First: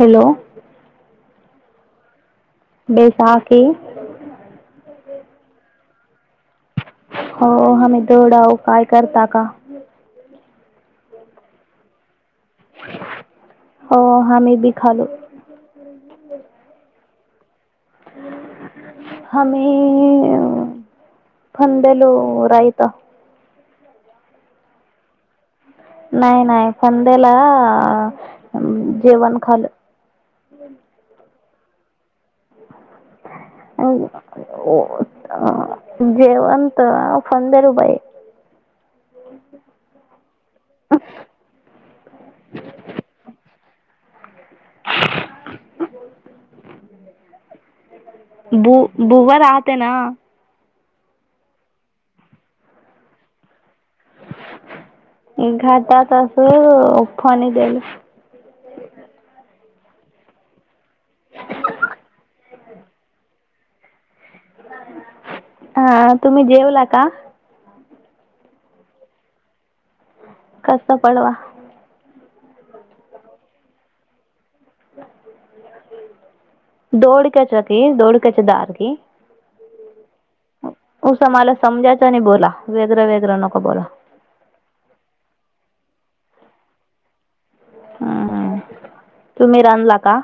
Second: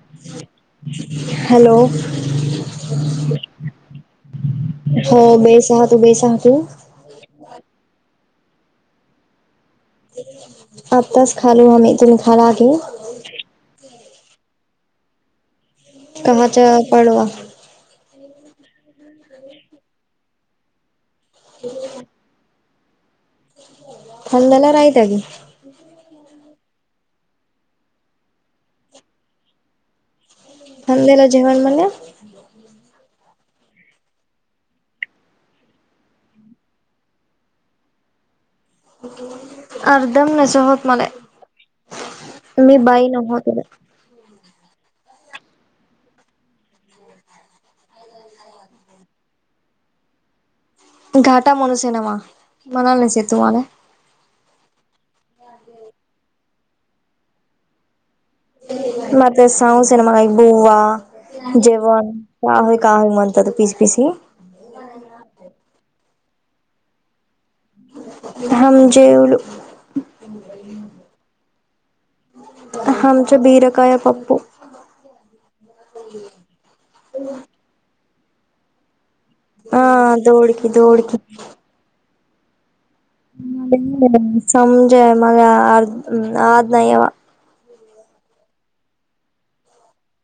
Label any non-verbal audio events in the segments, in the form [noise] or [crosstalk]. Hello hello बेसाखी हो बेसहातू बेसहातू थोडा उ काय करता का? अताच खालू हमी [unintelligible] हो हामी बी खालो. कहाच्या पडवा. हमे फंडलो रायता. फल्दला रायतग नाही नाही फंद्याला जेवण खालं. खाल्लेल जेवण मने. [unintelligible] [unintelligible] [inaudible] अर्धम नसो होत मला मी बाई न [inaudible] [inaudible] बु बुवा राहते ना. घाटा म्हणू सिनेमा म्हणालेसी तुम्हाले. घाटात अस फाणी देल [unintelligible] [inaudible] हा तुम्ही जेवला का? हम मी जेवलो. कसं पडवा. आमच्या बीरका या पप्पू. दोड कचाती दोड कच दार की हा दौडकी दौडकी. तने बोला. वेगळं वेगळं नको बोला समजा मला अर् आज नाही याव हम् तुम्ही रांधला का?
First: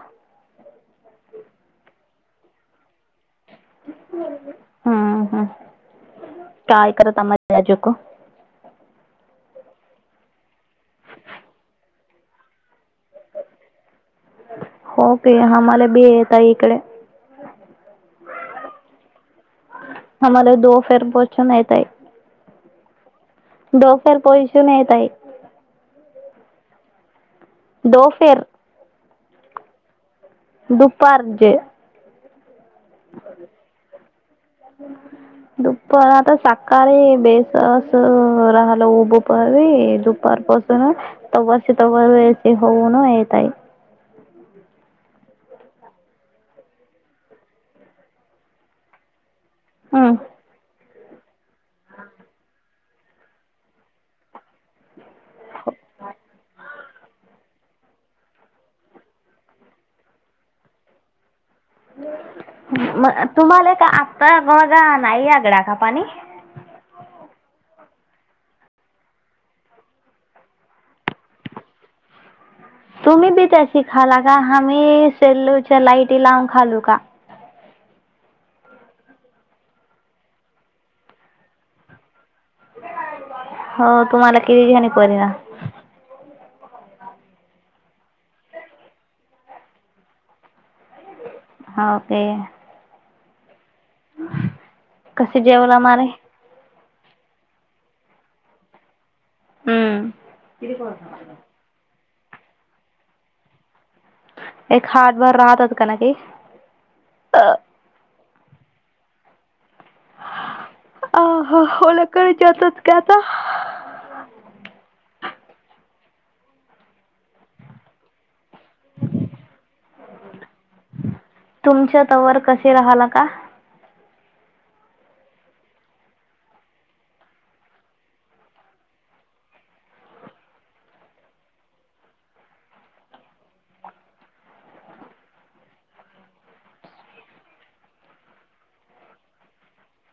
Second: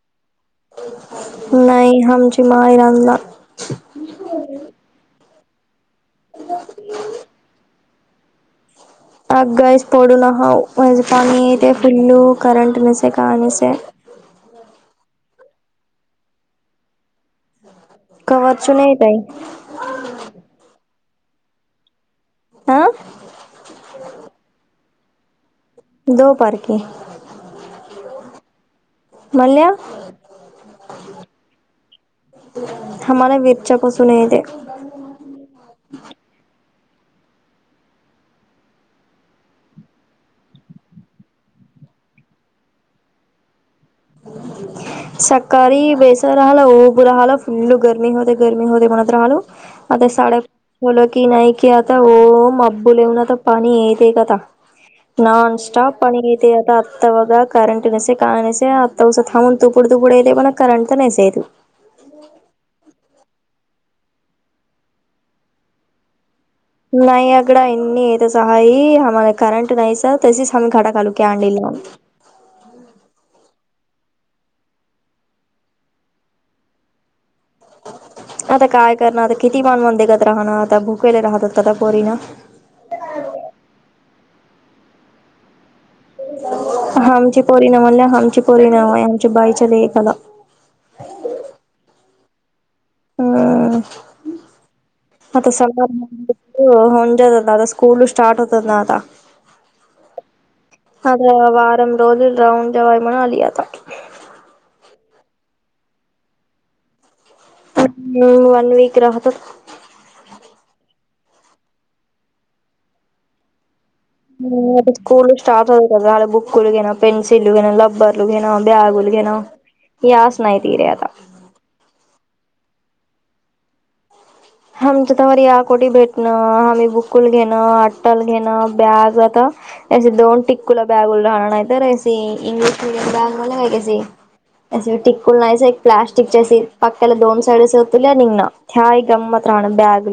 नाही हमची माहिरानला. ह ह काय करता माझे राजकु [unintelligible] ते आम्हाला बी येत इकडे. कवाच नाही काई. फर बोचून नाय ताई. आह. डोक्यावर पोशून येत आहे. दो पार्किं दो फेर मल्या्. दुपारचे [inaudible] का बेसस राहल उब परी दुपार पासून तवा. त हऊ ना ए त सकाळी बेसर राहिला उऊब राहाला फुल्ल गर्मी होते गर्मी होते म्हणत राहालो. आता हम्म साडेलो की नाही कि ओ. बल येवन आता पाणी येते का आता नॉन स्टॉप पाणी येते आता [unintelligible] मग तुम्हाला का आत्ता मघा नाही आगडा का पाणी. नाही अगडा इनी येतचहाई हमला करंट नाही सर तसच हम घाटा खालू क आंडीला. ह. [unintelligible] तुम्ही बी त्याशी खाला का आम्ही सेल्लोच्या लाईटी लावून खालू का? आता काय करणं आता किती मानवण देगत राहणारं आता भुकेले राहत होत आता पोरीन. हो तुम्हाला किती घणी परिना हमचे पोरिणा म्हण हमची पोरिणामा आहे आमच्या बाईच्या लेकाला [unintelligible] हा तेे. हम. कसे जेवला मारे होंजत नाता स्कूल स्टार्ट होत ना आता हम्म. रोज राऊन जवाय म्हणा आली आता एक हड बार राहतात काना क वन वीक राहत. अ लकडेच होतात का आता. स्टार्ट बुक ल घे ना पनसिलू घ ना रबर ल घे. ना ब्या गुल घे ना या सनाय त रहता. त ववर कसे राहाला का? आमच्या त्यावर या कोोटी भेटणं आम्ही बुकुल घेणं अट्टल घेणं बॅग आता े दोन टिक्कूला बॅगल राहणार नाही तर इंग्लिश मीडियम बॅग म्ह काय कस. असे टिककूल नाहीच एक प्लास्टिकच्या पक्ककाला दोन साईड होत निघ ना ह्याय गंमत. बॅग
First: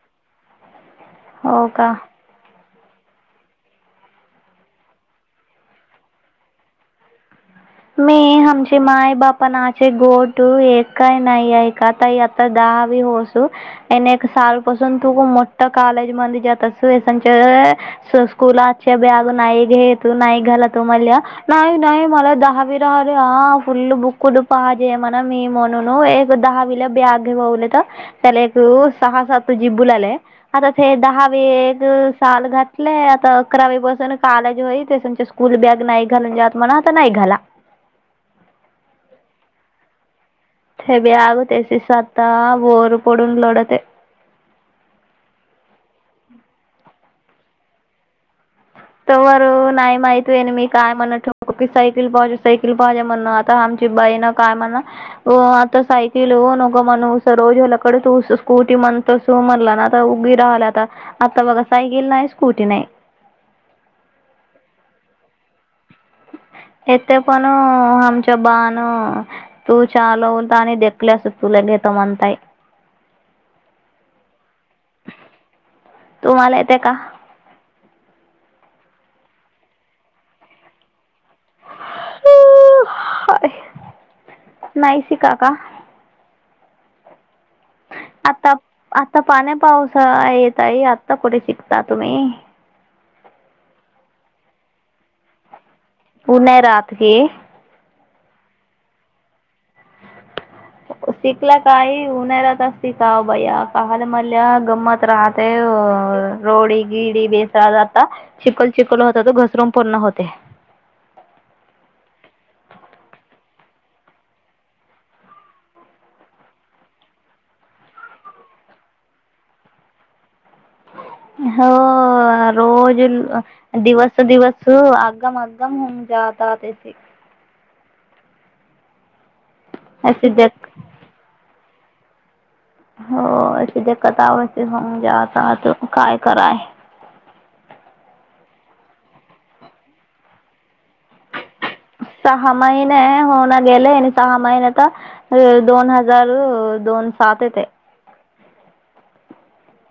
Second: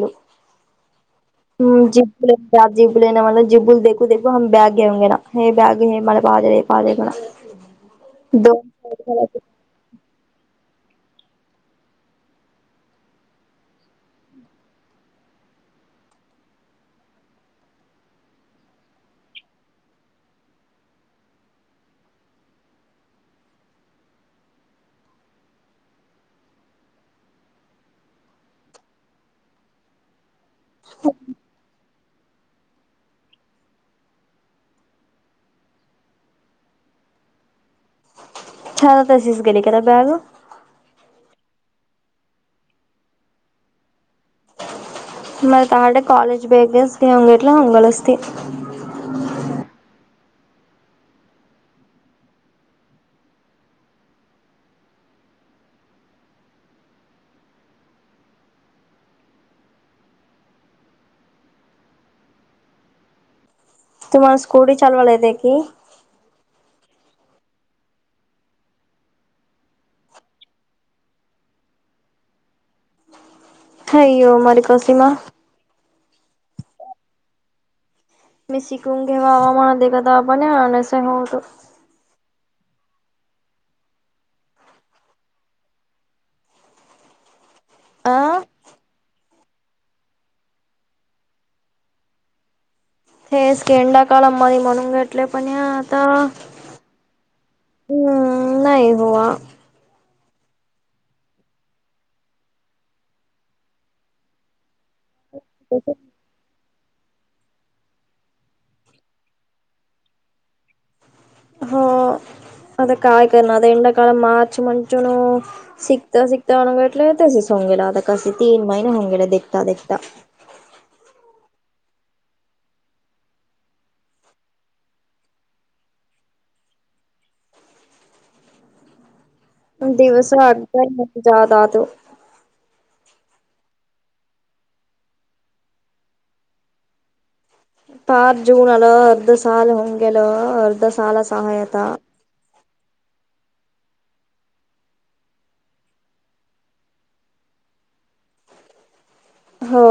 हो का जि जिबुल ना मला जिबल देखू देखू हम बॅग गेऊगे ना हे बॅग हे म पा पाज. मी आमचे माय बाप नाचे गोटू एक काय नाही ऐ आता आता दहावी होस साल पासून तू खू मोठ काल. जात स्कूला बॅग नाही घेतू नाही घाला तू नाही नाही मला दहा राार ह फुल्ल बुक्कड पाहाजयमना मी मनून एक दहावीला बॅग बवले. त्याला एक सहा सात जिबू लाला आता ते दहा. काल घातलेय आता अकरावी बसून कालेज होई तेच्या स्कूल बॅग नाही घालून जात म्हणा आता नाही घाला. ह तर अशीचगणी करा बॅग हे बी आग होतेिस आता बोर पडून लढत. म तर्डे कॉलेज बेग अस अंग इटलं अंगल असतती. तमर नाहीय माहिती त मी काय म्हण ठको की सायकल पाहजे सायकल पाहजे म्हणण आता आमची बाईण काय म्हण आता सैकल नघ मण रोजोलाकड तूसो स्कूट मण तोस मला आता रालाता आता बघा सायकल नाही स्कूटी नाही तुम्हाला स्कूटी चालवायला येते की येत पण आमच्या बाान तू चालवल आणि देकले अस तू तलं घ त म्हनत हाोमर कोशीिमा तुम्हाला येते का मी शिकून घेवावा म्हणात क आपणसत नाहीस का का अ आता आता पाण्या पावस येतई आत्ता कुठे शिकता तुम्ही हे स्केंडा कल मनी म्हणून घेतले पण या ता उन्हाळ्यात हे हम् नाही हआ शिकला काही उन्हार ततिक भैया काहाल मल्या गंमत राहत ते रोडी गिडी बेसरा जाता चििकल चिकल होत त घसरून पूर्ण होते ह आता काय कर ना आता एंा काळ माच मंचू न शिकखता शिकखता वागले य सि सो हो गेला काशी तीन महिने होंगेला देता देखता हो रोज दिवस दिवस आगगम आगगम होऊन जा ता तेचिक अशी दिवसा जग आगता मजाद आतो हो अशी दत आव होऊ जा आता काय कराय पाच जून आलं अर्ध साल होऊन गेलं अर्ध साल [unintelligible] गेले आणि सहा महिन्यात तर दोन हजार दोन सात येते. हो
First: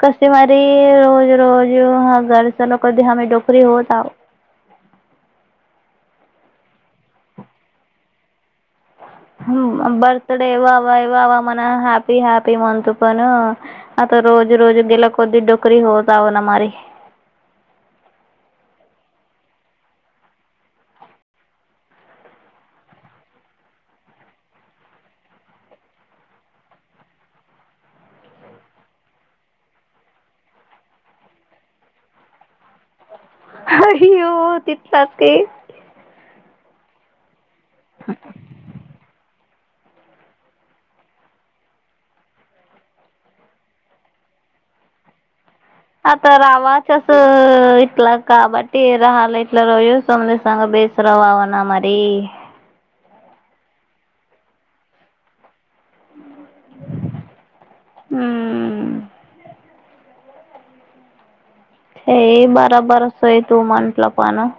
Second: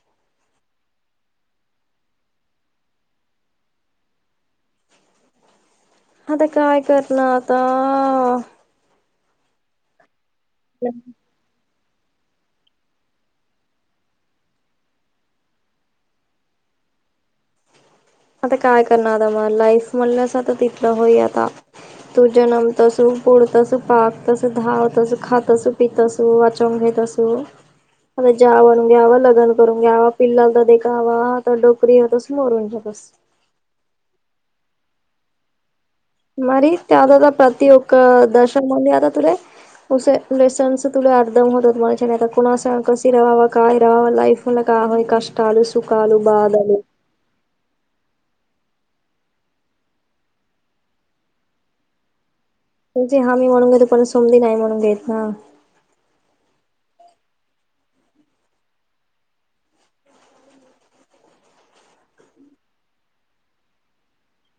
कशी मारी रोज रोज हा घर सलो कधी आम डोकरी होत आहोत. आता काय कर ना आता - बर्थडे एव आवा एव आवा मना हॅप - मी हॅपी म्हणतो पण आता रोज- रोज गेला कधी डोकरी होतव ना मारी - [inaudible] आता काय करणार आता मला लाईफ म्हणलंच आता तिथला होई आता - तू जन्म तस पुढ तस पाक तस धाव तस खातस पितस वाचन - केत असो - आता जाव आणून घ्यावा लग्न करून घ्यावा पिल्लाला तर देखावा आता डोकरी तस मोरून जातस- अ ही ओ ती जाते. मरी त्यातला प्रतओका दश मंद याता तले - उसे लेसन्स तुला अर्दम होतात मने आता कुणा कशी राहावा काय रहावा लाईफ म - मला का होय काष्ट! आता रावाच अस इथला - काबट राहाला इटला रो समंद सग बेसरा बावना मरी - तुजी हमी म्हणून घेतो परत सोमली नाही म्हणून घेत ना - हम्म हे बरोबर अस आहे तू म्हटलं पण -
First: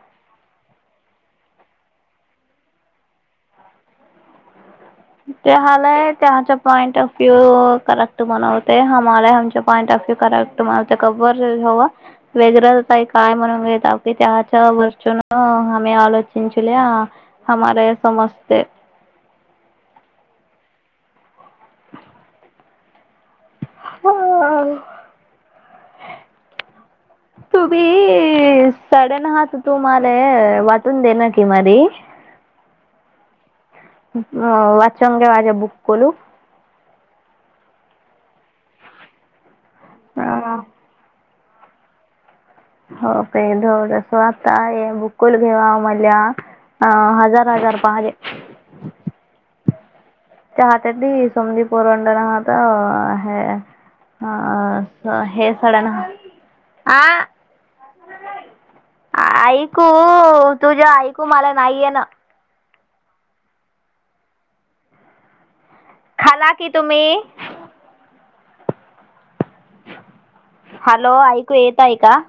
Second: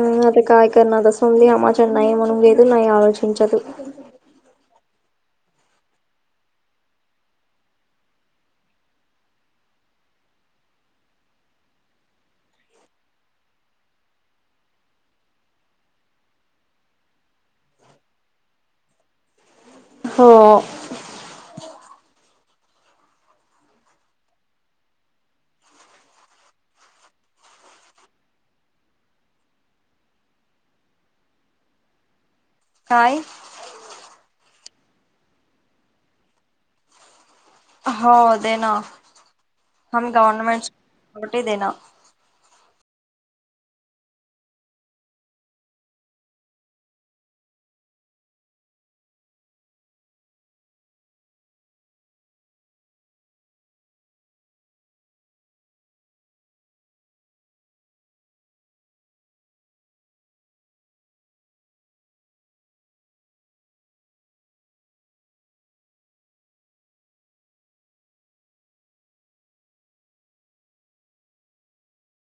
ह आता काय करणार आता समधी अमाज नाहीय म्हण घद नाहीय आलचचत - ते हलाय त्याच्या पॉइंट ऑफ व्यू करेक्ट बन होत हमार हमच्या पॉइंट ऑफ - करेक्ट तुम्हाला कर हवा वेगरं काय म्हणून - चुन हम आलोचनचल्या हमार या समजते. हो [unintelligible] तुभी सडन हाच तुमला वाटून दे ना की मारी - [unintelligible] नाहीय अ वाचचंगे वाजे बुक करलू - हो दे ना ह गवर्नमेंटरटी कुठे देना. हो काय सो आता बुकुल घेवा आ मला - हा हजार- हजार पाहजे - हत त समदी पोरवंड नाहात हे - [unintelligible] ऐकू तुझ्या ऐकू मला नाहीे येणं - खाला कि तुम्ही - हॅलो ऐकू येतय का -